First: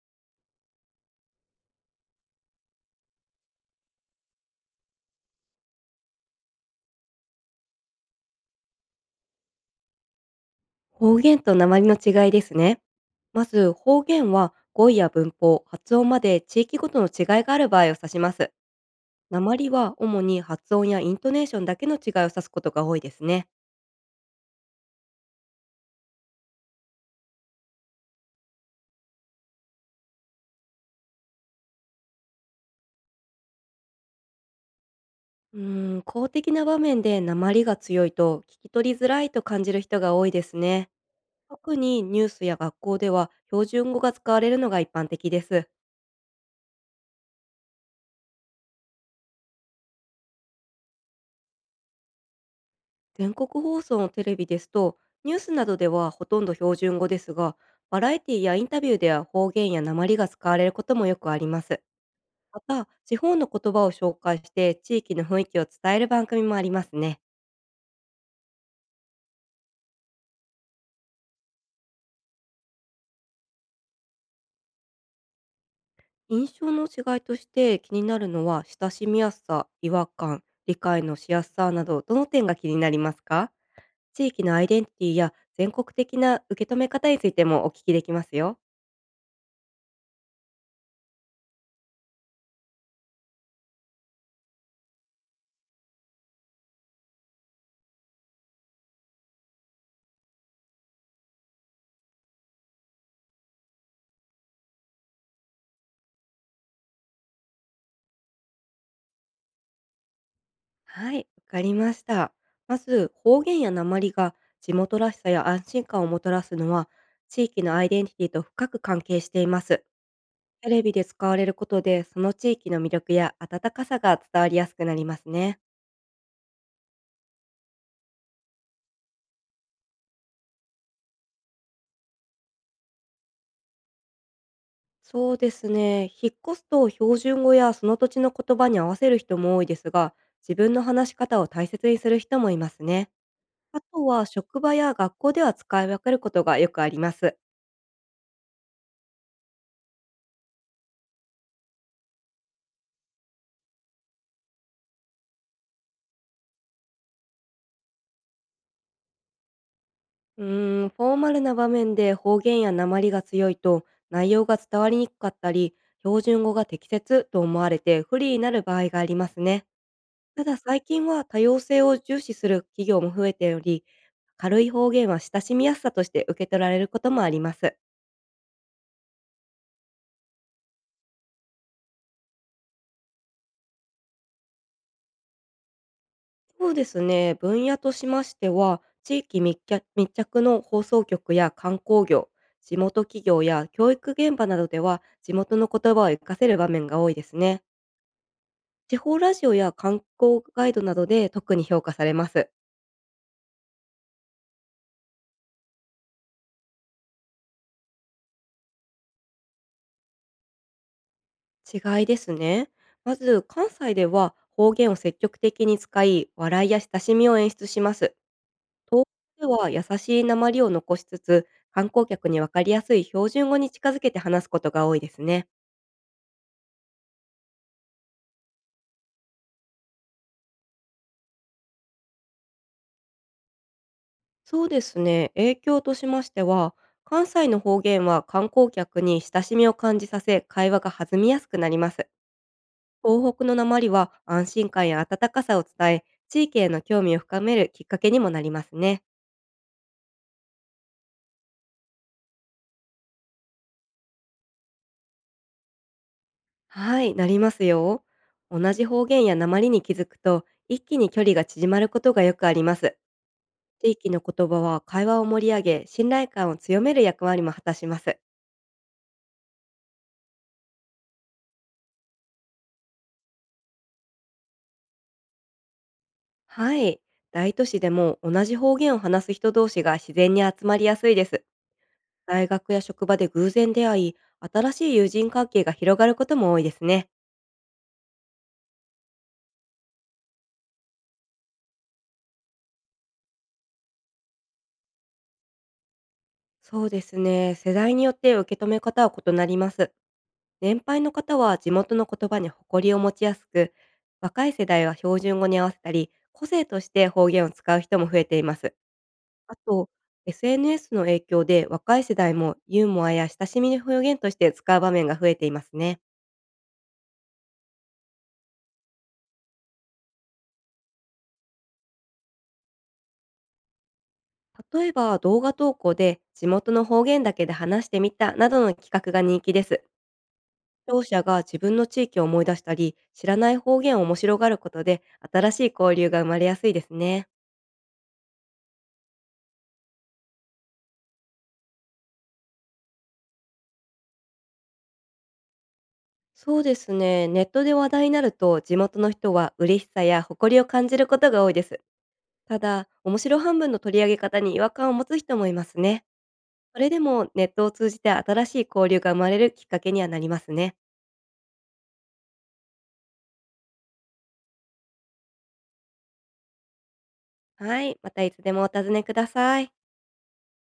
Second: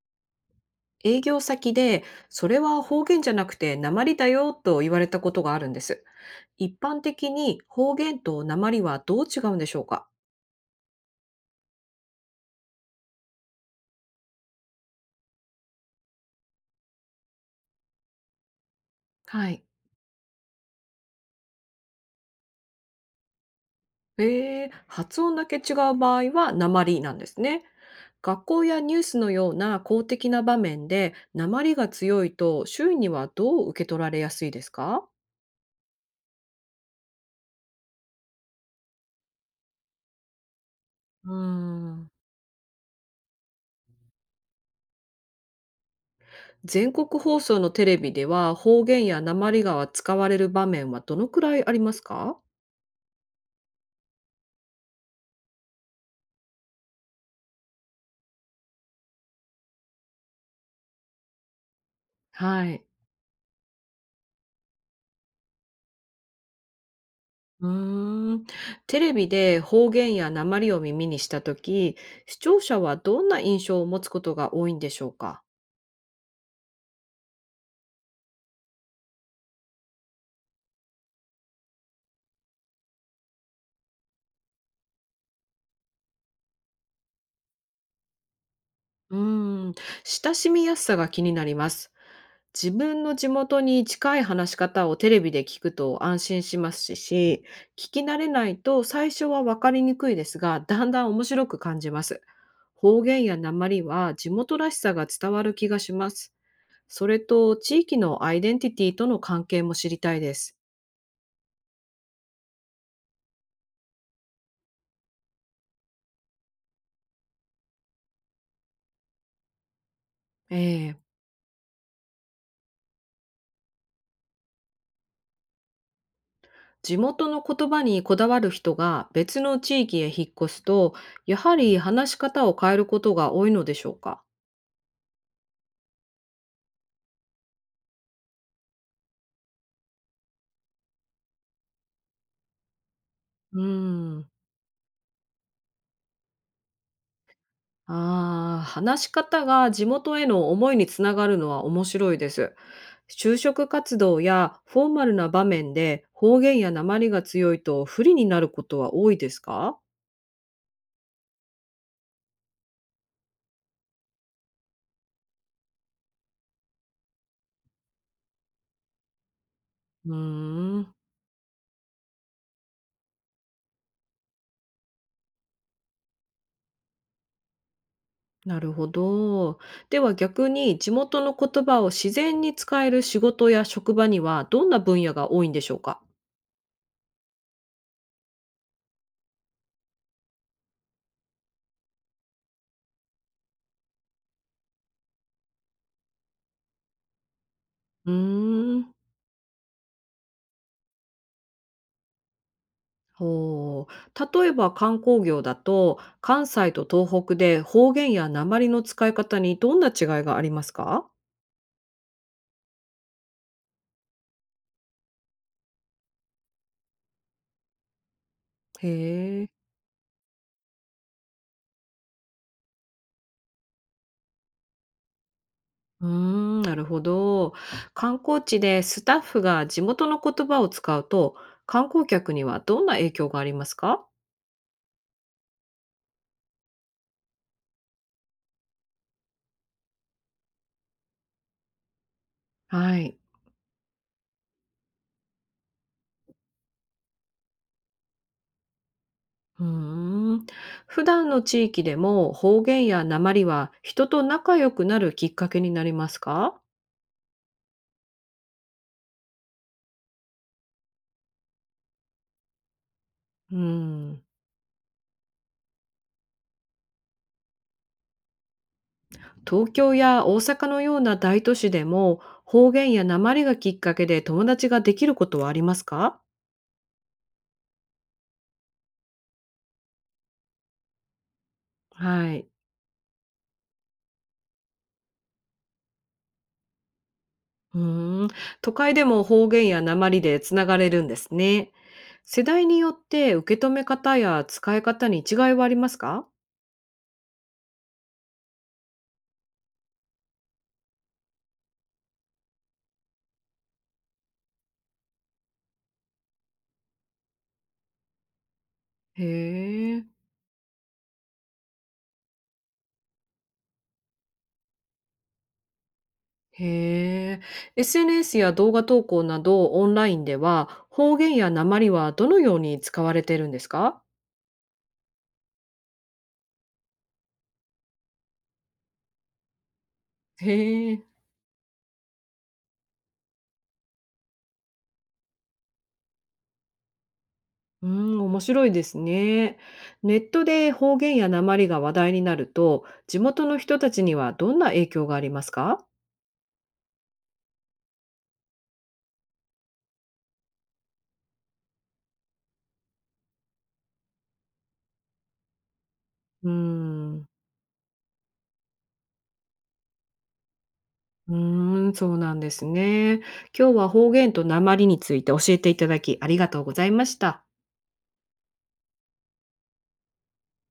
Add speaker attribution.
Speaker 1: 営業先で、それは方言じゃなくて鉛だよと言われたことがあるんです。一般的に方言と鉛はどう違うんでしょうか？
Speaker 2: 方言と訛りの違いですね。まず、方言は語彙や文法、発音まで地域ごとの違いがある場合を指します。
Speaker 1: は
Speaker 2: 訛
Speaker 1: い。
Speaker 2: りは主に発音やイントネーションだけの違いを指すことが多いですね。
Speaker 1: 発音だけ違う場合は鉛なんですね。学校やニュースのような公的な場面で鉛が強いと周囲にはどう受け取られやすいですか？
Speaker 2: 公的な場面で訛りが強いと聞き取りづらいと感じる人が多いですね。
Speaker 1: うー
Speaker 2: 特に
Speaker 1: ん。
Speaker 2: ニュースや学校では標準語が使われるのが一般的です。
Speaker 1: 全国放送のテレビでは方言や鉛が使われる場面はどのくらいありますか？
Speaker 2: 全国放送のテレビですと、ニュースなどではほとんど標準語ですが、バラエティやインタビューでは方言や訛りが使われることもよくあります。ま
Speaker 1: はい。
Speaker 2: た、地方の言葉を紹介して地域の雰囲気を伝える番組もありますね。
Speaker 1: うーん。テレビで方言や訛りを耳にしたとき、視聴者はどんな印象を持つことが多いんでしょうか？
Speaker 2: 印象の違いとして気になるのは、親しみやすさ、違和感、理解のしやすさなど、どの点が気になりますか？地域のアイデンティティや全国的な受け止め方についてもお聞きできますよ。
Speaker 1: うーん。親しみやすさが気になります。自分の地元に近い話し方をテレビで聞くと安心しますし、聞き慣れないと最初はわかりにくいですが、だんだん面白く感じます。方言や訛りは地元らしさが伝わる気がします。それと地域のアイデンティティとの関係も知りたいです。
Speaker 2: はい、わかりました。まず、方言や訛りが地元らしさや安心感をもたらすのは、地域のアイデンティティと深く関係しています。テレビ
Speaker 1: ええ。
Speaker 2: で使われることで、その地域の魅力や温かさが伝わりやすくなりますね。
Speaker 1: 地元の言葉にこだわる人が別の地域へ引っ越すと、やはり話し方を変えることが多いのでしょうか？
Speaker 2: そうですね。引っ越すと標準語やその土地の言葉に合わせる人も多いですが、自分の話し方を大切にする人もいますね。
Speaker 1: う
Speaker 2: あと
Speaker 1: ー
Speaker 2: は
Speaker 1: ん。
Speaker 2: 職場や学校では使い分けることがよくあります。
Speaker 1: ああ、話し方が地元への思いにつながるのは面白いです。就職活動やフォーマルな場面で方言や訛りが強いと不利になることは多いですか？
Speaker 2: フォーマルな場面で方言や訛りが強いと、内容が伝わりにくかったり、標準語が適切と思われて不利になる場合がありますね。
Speaker 1: う
Speaker 2: ただ、
Speaker 1: ー
Speaker 2: 最
Speaker 1: ん。
Speaker 2: 近は多様性を重視する企業も増えており、軽い方言は親しみやすさとして受け取られることもあります。
Speaker 1: なるほど。では逆に地元の言葉を自然に使える仕事や職場にはどんな分野が多いんでしょうか？
Speaker 2: そうですね、分野としましては、地域密着の放送局や観光業、地元企業や教育現場などでは地元の言葉を活かせる場面が多いですね。
Speaker 1: うーん、
Speaker 2: 地方ラジオや観光ガイドなどで特に評価されます。
Speaker 1: ほう。例えば観光業だと、関西と東北で方言や訛りの使い方にどんな違いがありますか？
Speaker 2: 違いですね。まず、関西では方言を積極的に使い、笑いや親しみを演出します。
Speaker 1: へ
Speaker 2: で
Speaker 1: え。
Speaker 2: は、優しい訛りを残しつつ、観光客にわかりやすい標準語に近づけて話すことが多いですね。
Speaker 1: うーん、なるほど。観光地でスタッフが地元の言葉を使うと、観光客にはどんな影響がありますか？
Speaker 2: そうですね。影響としましては、関西の方言は観光客に親しみを感じさせ、会話が弾みやすくなります。
Speaker 1: はい。
Speaker 2: 東北のなまりは安心感や温かさを伝え、地域への興味を深めるきっかけにもなりますね。
Speaker 1: うーん。普段の地域でも方言や訛りは人と仲良くなるきっかけになりますか？
Speaker 2: はい、なりますよ。同じ方言やなまりに気づくと、一気に距離が縮まることがよくあります。
Speaker 1: う
Speaker 2: 地域の
Speaker 1: ん。
Speaker 2: 言葉は会話を盛り上げ、信頼感を強める役割も果たします。
Speaker 1: 東京や大阪のような大都市でも方言や訛りがきっかけで友達ができることはありますか？
Speaker 2: はい、大都市でも同じ方言を話す人同士が自然に集まりやすいです。
Speaker 1: は
Speaker 2: 大
Speaker 1: い。
Speaker 2: 学や職場で偶然出会い、新しい友人関係が広がることも多いですね。
Speaker 1: うーん。都会でも方言や訛りでつながれるんですね。世代によって受け止め方や使い方に違いはありますか？
Speaker 2: そうですね。世代によって受け止め方は異なります。年配の方は地元の言葉に誇りを持ちやすく、若い世代は標準語に合わせたり、個性として方言を使う人も増えています。
Speaker 1: へ
Speaker 2: あと、
Speaker 1: え。
Speaker 2: SNS の影響で若い世代もユーモアや親しみの表現として使う場面が増えていますね。
Speaker 1: へえ。SNS や動画投稿などオンラインでは方言や訛りはどのように使われているんですか？
Speaker 2: 例えば動画投稿で地元の方言だけで話してみたなどの企画が人気です。
Speaker 1: へ
Speaker 2: 聴
Speaker 1: ー。
Speaker 2: 者が自分の地域を思い出したり、知らない方言を面白がることで、新しい交流が生まれやすいですね。
Speaker 1: うーん、面白いですね。ネットで方言や訛りが話題になると、地元の人たちにはどんな影響がありますか？
Speaker 2: そうですね。ネットで話題になると、地元の人は嬉しさや誇りを感じることが多いです。ただ、面白半分の取り上げ方に違和感を持つ人もいますね。
Speaker 1: うー
Speaker 2: それで
Speaker 1: ん、
Speaker 2: も、ネットを通じて新しい交流が生まれるきっかけにはなりますね。
Speaker 1: うーん、そうなんですね。今日は方言と訛りについて教えていただきありがとうございました。
Speaker 2: はい。またいつでもお尋ねください。